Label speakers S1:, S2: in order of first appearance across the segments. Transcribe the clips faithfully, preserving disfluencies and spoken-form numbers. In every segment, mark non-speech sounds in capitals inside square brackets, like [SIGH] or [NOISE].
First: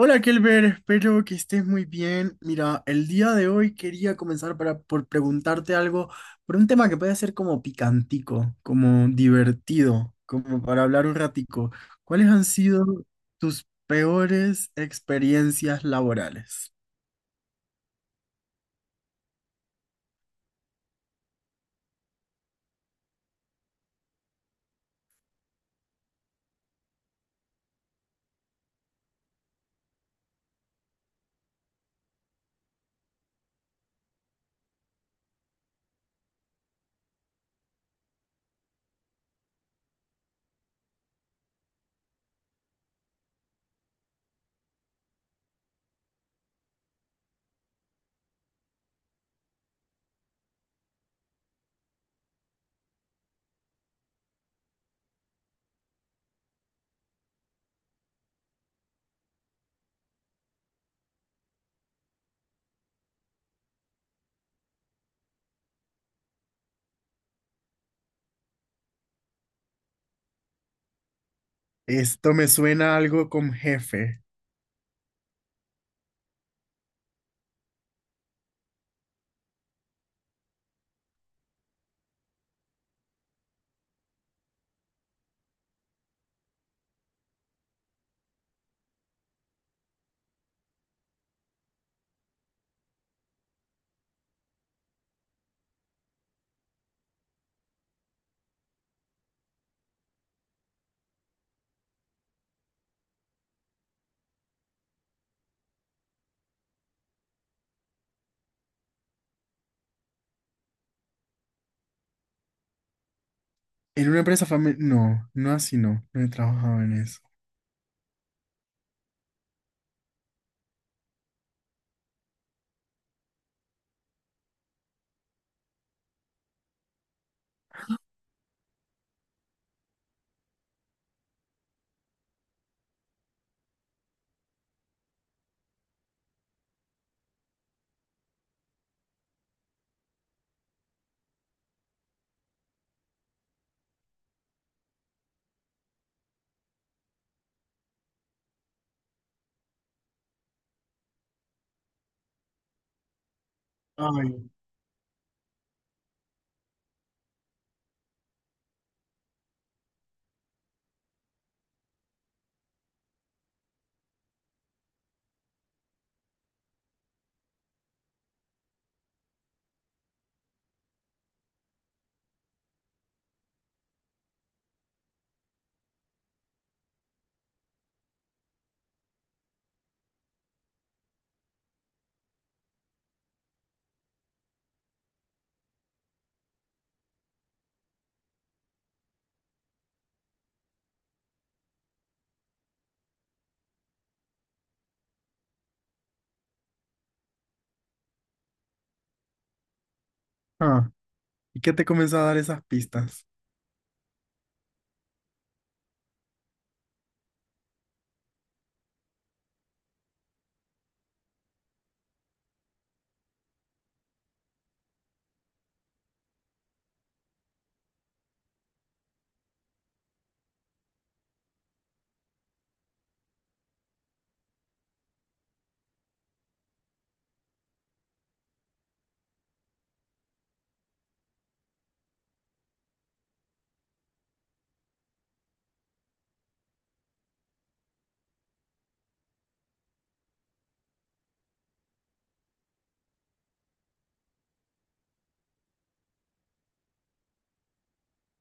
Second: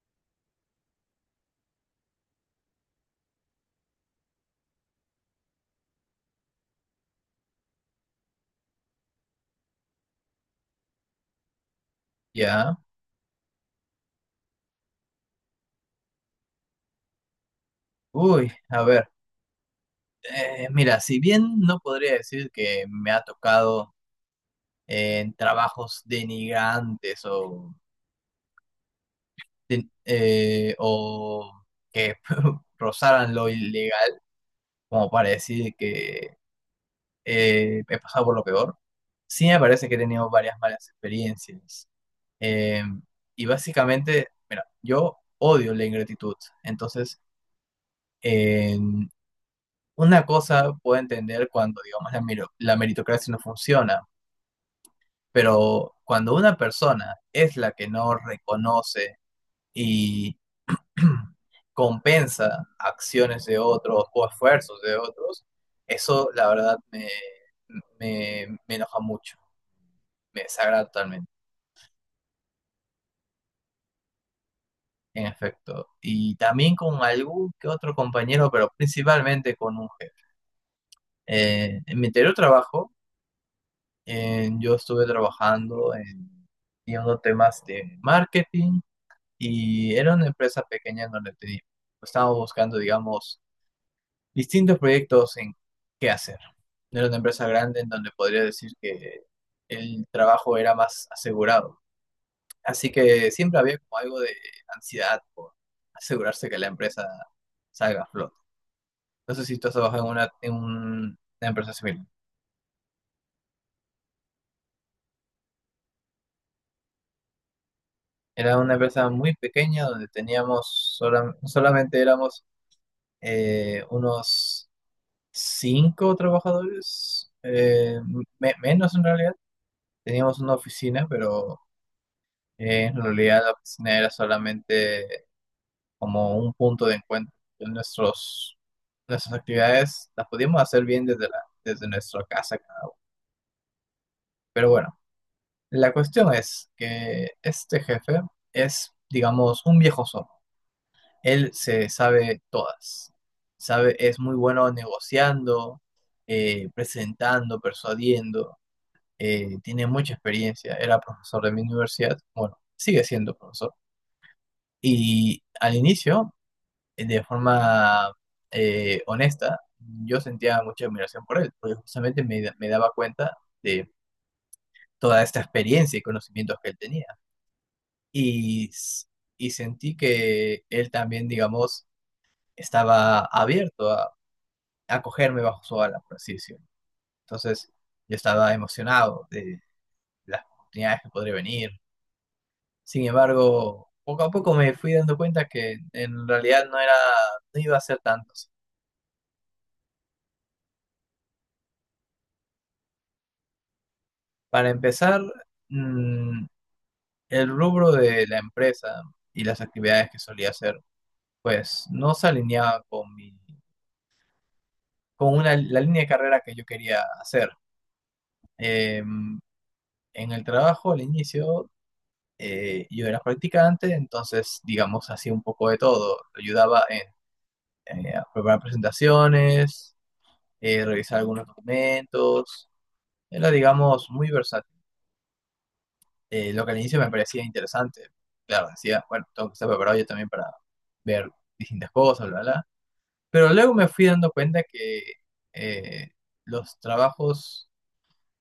S1: Hola Kelber, espero que estés muy bien. Mira, el día de hoy quería comenzar para, por preguntarte algo, por un tema que puede ser como picantico, como divertido, como para hablar un ratico. ¿Cuáles han
S2: Ya,
S1: sido tus peores experiencias laborales?
S2: uy, a ver, eh, mira, si bien no podría decir que me ha tocado eh, en trabajos denigrantes o, den- eh, o que [LAUGHS] rozaran lo ilegal, como para decir que eh, he pasado por lo peor, sí me parece que he tenido varias malas experiencias. Eh, y básicamente, mira, yo odio la ingratitud, entonces una cosa puedo entender cuando, digamos, la, mero- la meritocracia no funciona, pero cuando una persona es la que no reconoce y [CLEARS THROAT] compensa acciones de otros o esfuerzos de otros, eso la verdad me, me, me enoja mucho, me desagrada totalmente,
S1: Esto me suena a algo con jefe.
S2: en efecto. Y también con algún que otro compañero, pero principalmente con un jefe. Eh, en mi anterior trabajo, En- yo estuve trabajando en, en unos temas de marketing y era una empresa pequeña en donde teníamos, estábamos buscando, digamos, distintos proyectos en qué hacer. No era una empresa grande en donde podría decir que el trabajo era más asegurado. Así que siempre había como algo de ansiedad por asegurarse que la empresa salga a flote. No sé si tú has trabajado en una, en un- una empresa similar.
S1: En una empresa familiar. No, no así no, no he trabajado en eso.
S2: Era una empresa muy pequeña donde teníamos, solam- solamente éramos eh, unos cinco trabajadores, eh, me- menos en realidad. Teníamos una oficina, pero eh, en realidad la oficina era solamente como un punto de encuentro. Nuestros, nuestras actividades las podíamos hacer bien desde, la, desde nuestra casa cada uno. Pero bueno, la cuestión es que este jefe es, digamos, un viejo zorro. Él se sabe todas. Sabe, es muy
S1: Ay,
S2: bueno negociando, eh, presentando, persuadiendo. eh, tiene mucha experiencia. Era profesor de mi universidad. Bueno, sigue siendo profesor. Y al inicio, eh, de forma eh, honesta, yo sentía mucha admiración por él, porque justamente me, da- me daba cuenta de toda esta experiencia y conocimientos que él tenía. Y, s- y sentí que él también, digamos, estaba abierto a acogerme bajo su ala, por así decirlo. Entonces yo estaba emocionado de las oportunidades que podría venir. Sin embargo, poco a poco me fui dando cuenta que en realidad no era, no iba a ser tantos.
S1: ah, ¿y qué te comenzó a dar esas pistas?
S2: Para empezar, mm, el rubro de la empresa y las actividades que solía hacer, pues no se alineaba con mi, con una, la línea de carrera que yo quería hacer. Eh, en el trabajo al inicio Eh, yo era practicante, entonces, digamos, hacía un poco de todo. Ayudaba en eh, a preparar presentaciones, eh, revisar algunos documentos. Era, digamos, muy versátil. Eh, lo que al inicio me parecía interesante. Claro, decía, bueno, tengo que estar preparado yo también para ver distintas cosas, bla, bla. Pero luego me fui dando cuenta que eh, los trabajos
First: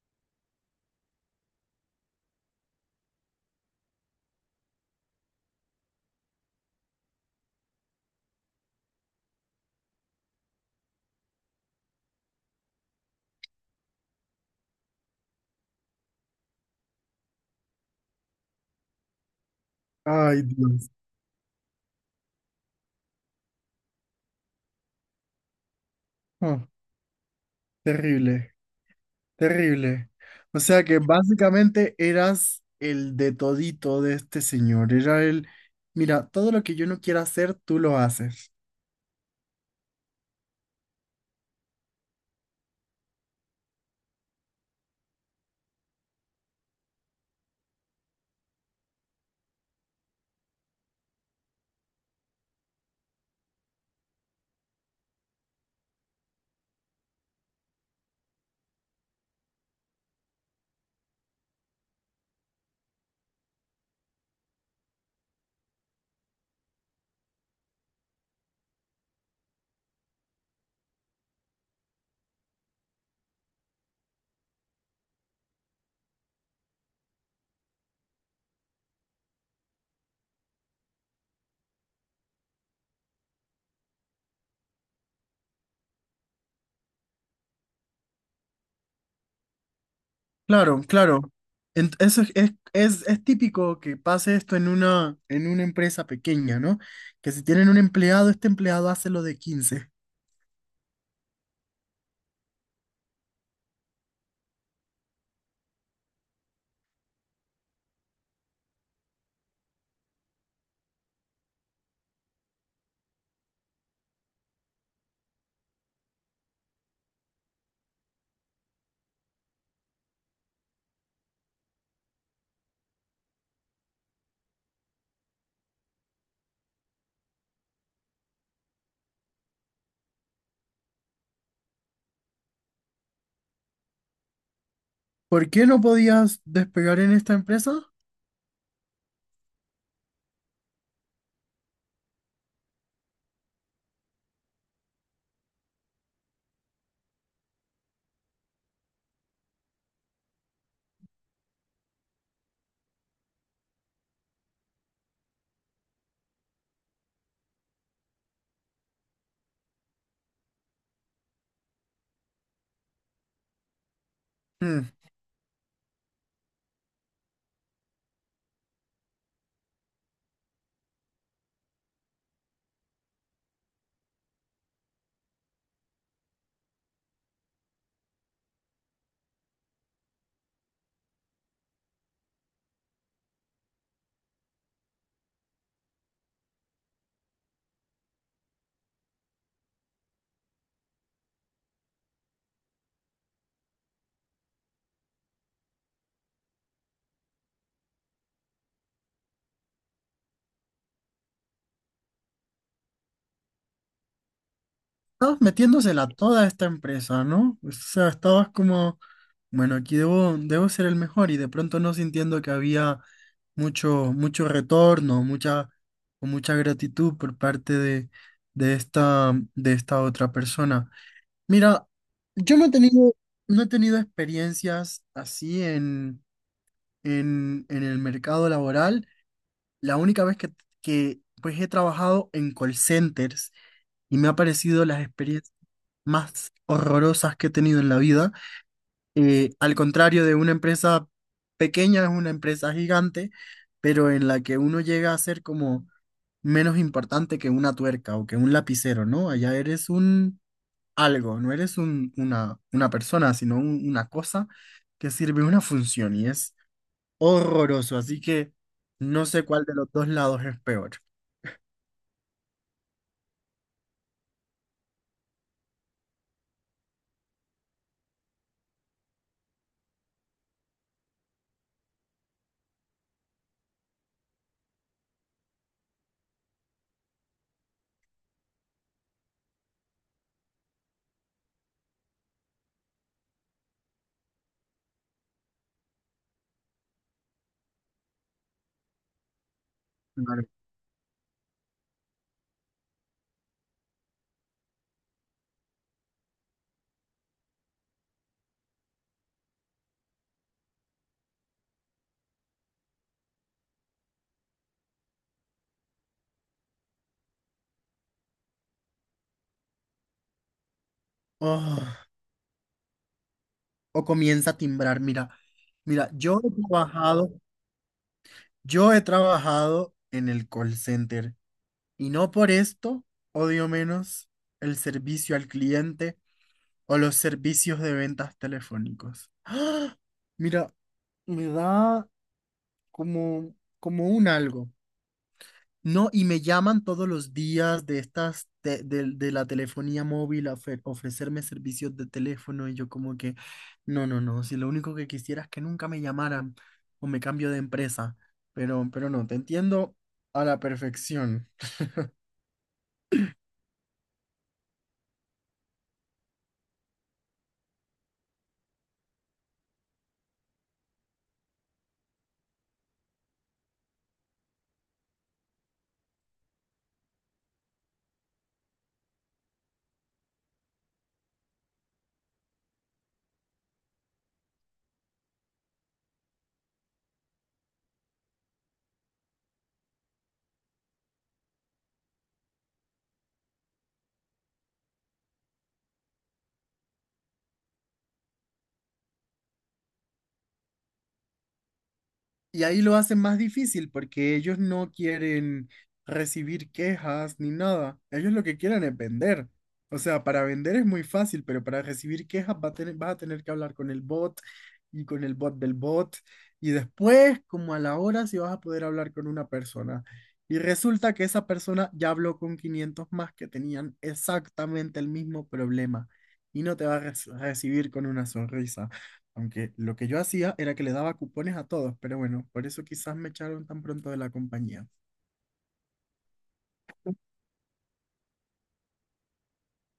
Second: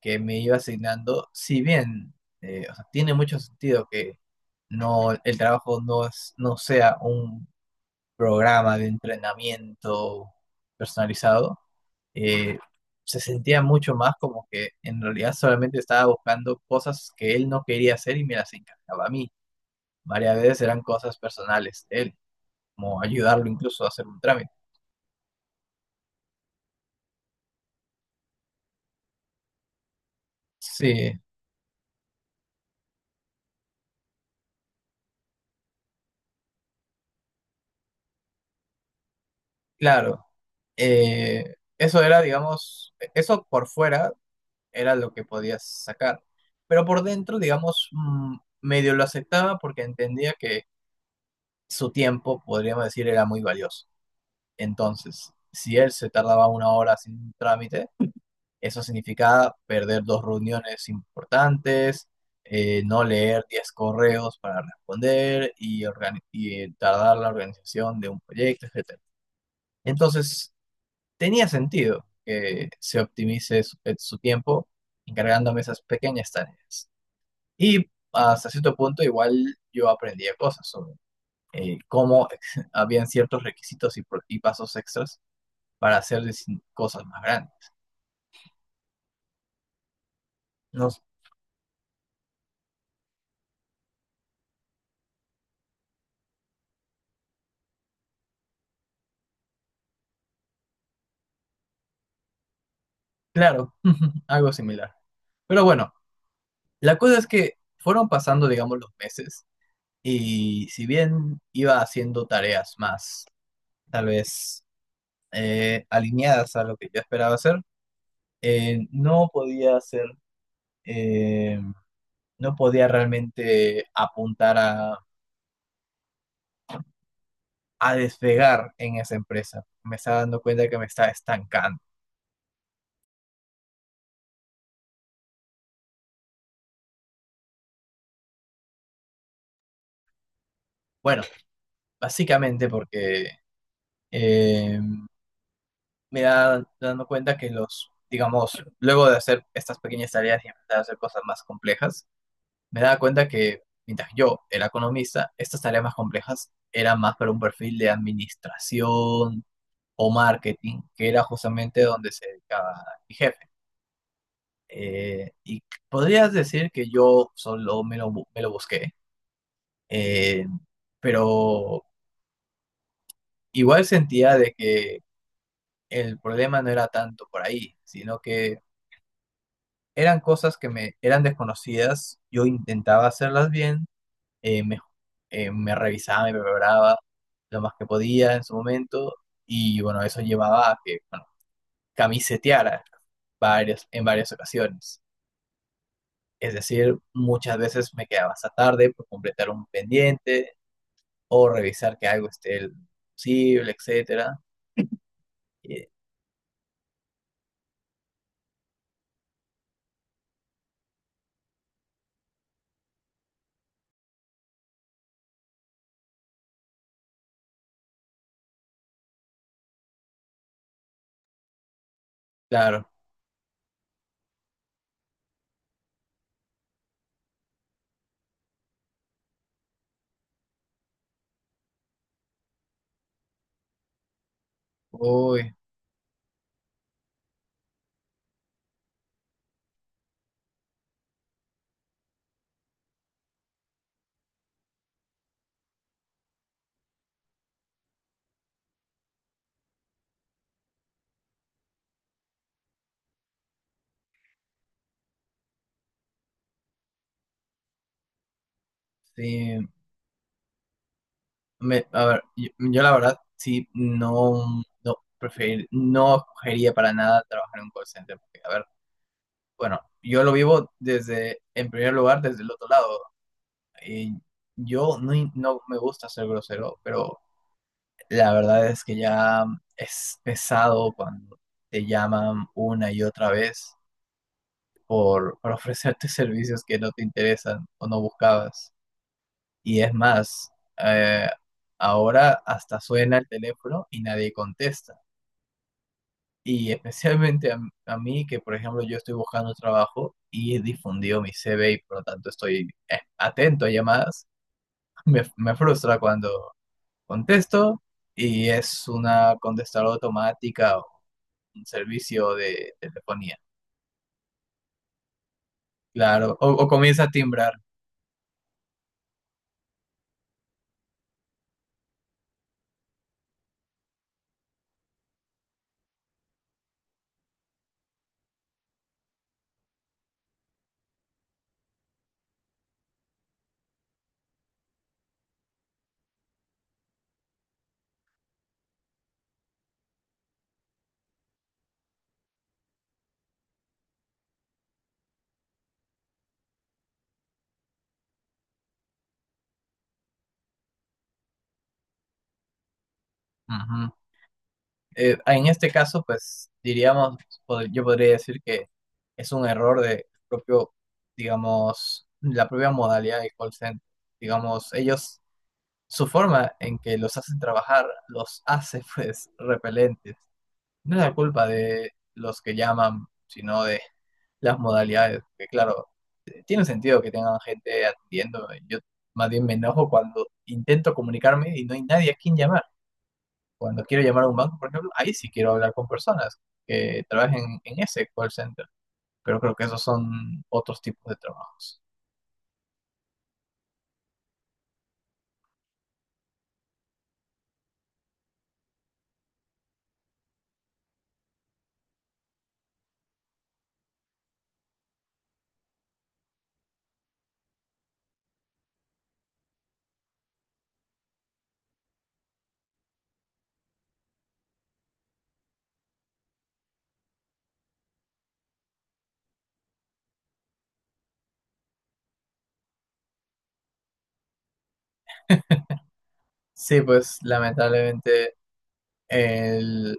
S2: que me iba asignando, si bien eh, o sea, tiene mucho sentido que no, el trabajo no, es, no sea un programa de entrenamiento personalizado, eh, se sentía mucho más como que en realidad solamente estaba buscando cosas que él no quería hacer y me las encargaba a mí. Varias
S1: Ay,
S2: veces eran
S1: Dios,
S2: cosas personales de él, como ayudarlo incluso a hacer un trámite.
S1: ah, terrible. Terrible. O sea que
S2: Sí,
S1: básicamente eras el de todito de este señor. Era el, mira, todo lo que yo no quiera hacer, tú lo haces.
S2: claro. Eh, eso era, digamos, e, eso por fuera era lo que podías sacar, pero por dentro, digamos, mm, medio lo aceptaba porque entendía que su tiempo, podríamos decir, era muy valioso. Entonces, si él se tardaba una hora sin trámite, eso significaba perder dos reuniones importantes, eh, no leer diez correos para responder y, organi- y, eh, tardar la organización de un proyecto, etcétera. Entonces, tenía sentido que se optimice su, eh, su tiempo encargándome esas pequeñas tareas. Y hasta cierto punto igual yo aprendía cosas sobre eh, cómo [LAUGHS] habían ciertos requisitos y, pro- y pasos extras para hacer dis- cosas más grandes.
S1: Claro,
S2: No,
S1: claro. Ent- Eso es, es, es- es típico que pase esto en una, en una empresa pequeña, ¿no? Que si tienen un empleado, este empleado hace lo de quince.
S2: claro, [LAUGHS] algo similar. Pero bueno, la cosa es que fueron pasando, digamos, los meses y si bien iba haciendo tareas más, tal vez eh, alineadas a lo que yo esperaba hacer, eh, no podía hacer, eh, no podía realmente apuntar a, a despegar en esa empresa. Me estaba dando cuenta que me estaba estancando.
S1: ¿Por qué no podías despegar en esta empresa?
S2: Bueno, básicamente porque eh, me da dando cuenta que los, digamos, luego de hacer estas pequeñas tareas y empezar a hacer cosas más complejas, me daba cuenta que mientras yo era economista, estas tareas más complejas eran más para un perfil de administración o marketing, que era justamente donde se dedicaba mi jefe. Eh, y podrías decir que yo solo me lo, bu- me lo busqué, eh, pero igual sentía de que el problema no era tanto por ahí, sino que eran cosas que me eran desconocidas, yo intentaba hacerlas bien, eh, me, eh, me revisaba, me preparaba lo más que podía en su momento y bueno, eso llevaba a que, bueno, camiseteara varias, en varias ocasiones. Es decir, muchas veces me quedaba hasta tarde por completar un pendiente o revisar que algo esté posible, etcétera.
S1: Estabas
S2: Y,
S1: metiéndosela toda esta empresa, ¿no? O sea, estabas como, bueno, aquí debo, debo ser el mejor y de pronto no sintiendo que había mucho, mucho retorno, mucha, o mucha gratitud por parte de, de esta, de esta otra persona. Mira, yo no he
S2: claro,
S1: tenido, no he tenido experiencias así en, en, en el mercado laboral. La única vez que, que pues he trabajado en call centers y me ha parecido las
S2: uy,
S1: experiencias más horrorosas que he tenido en la vida. Eh, al contrario de una empresa pequeña, es una empresa gigante, pero en la que uno llega a ser como menos importante que una tuerca o que un lapicero, ¿no? Allá eres un algo, no eres un- una, una persona, sino un- una cosa que sirve una función y es horroroso. Así que no sé cuál
S2: sí,
S1: de los dos lados es peor.
S2: Me- a ver, yo, yo la verdad sí no, no, preferir, no escogería para nada trabajar en un call center. Porque, a ver, bueno, yo lo vivo desde, en primer lugar, desde el otro lado. Y yo no, in- no me gusta ser grosero, pero la verdad es que ya es pesado cuando te llaman una y otra vez por, por ofrecerte [LAUGHS] servicios que no te interesan o no buscabas. Y es
S1: Claro.
S2: más, eh, ahora hasta suena el teléfono y nadie contesta. Y especialmente a, m- a mí, que por ejemplo yo estoy buscando trabajo y he difundido mi C V y por lo tanto estoy eh, atento a llamadas, [LAUGHS] me, me frustra cuando contesto y es una contestadora automática o un
S1: Oh,
S2: servicio de telefonía.
S1: o comienza a timbrar, mira. Mira,
S2: Claro,
S1: yo
S2: o,
S1: he
S2: o comienza a
S1: trabajado
S2: timbrar.
S1: Yo he trabajado en el call center y no por esto odio menos el servicio al cliente o los servicios de ventas telefónicos. ¡Ah! Mira, me da como, como un algo. No, y me llaman todos los días de estas, de, de- de la telefonía móvil a ofe- ofrecerme servicios de teléfono y yo como que, no, no, no, si lo único que quisiera es que nunca me llamaran o me cambio de empresa, pero, pero no, te entiendo a la perfección.
S2: eh, en este caso, pues diríamos, pod- yo podría decir que es un error de propio, digamos, la propia modalidad de call center. Digamos, ellos, su forma en que los hacen trabajar, los hace [LAUGHS] pues repelentes. No es la culpa de los que llaman, sino de las modalidades, que claro, eh, tiene sentido que tengan gente atendiendo. Yo más bien me enojo cuando intento comunicarme y no hay nadie a quien llamar. Cuando quiero llamar a un banco, por ejemplo, ahí sí quiero hablar con personas que trabajen en ese call center, pero creo que esos son otros tipos de trabajos.
S1: Y ahí lo hacen más difícil porque ellos no quieren recibir quejas ni nada. Ellos lo que quieren es vender. O sea, para vender es muy fácil, pero para recibir quejas va a tener- vas a tener que hablar con el bot y con el bot del bot. Y después, como a la hora, si vas a poder hablar con una persona. Y resulta que esa persona ya habló con quinientos más que tenían exactamente el mismo problema. Y no te va a re- recibir con una sonrisa. Aunque lo que yo hacía era que le daba cupones a todos, pero bueno, por eso quizás me echaron tan pronto de la compañía.
S2: Sí, pues lamentablemente el-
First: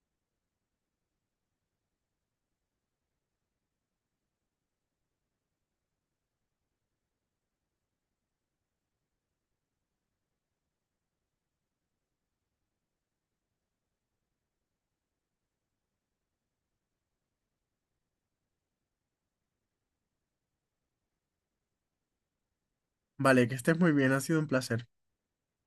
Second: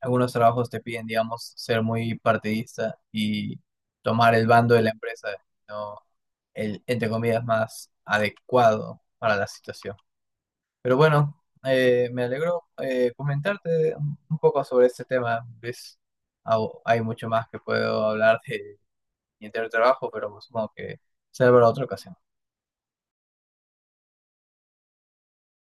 S2: algunos trabajos te piden, digamos, ser muy partidista y tomar el bando de la empresa, no el, entre comillas, más adecuado para la situación. Pero bueno, eh, me alegro eh, comentarte un un poco sobre este tema, Luis. Au- Hay mucho más que puedo hablar de mi anterior trabajo, pero pues supongo que será para otra ocasión.
S1: Vale, que estés muy bien, ha sido un placer.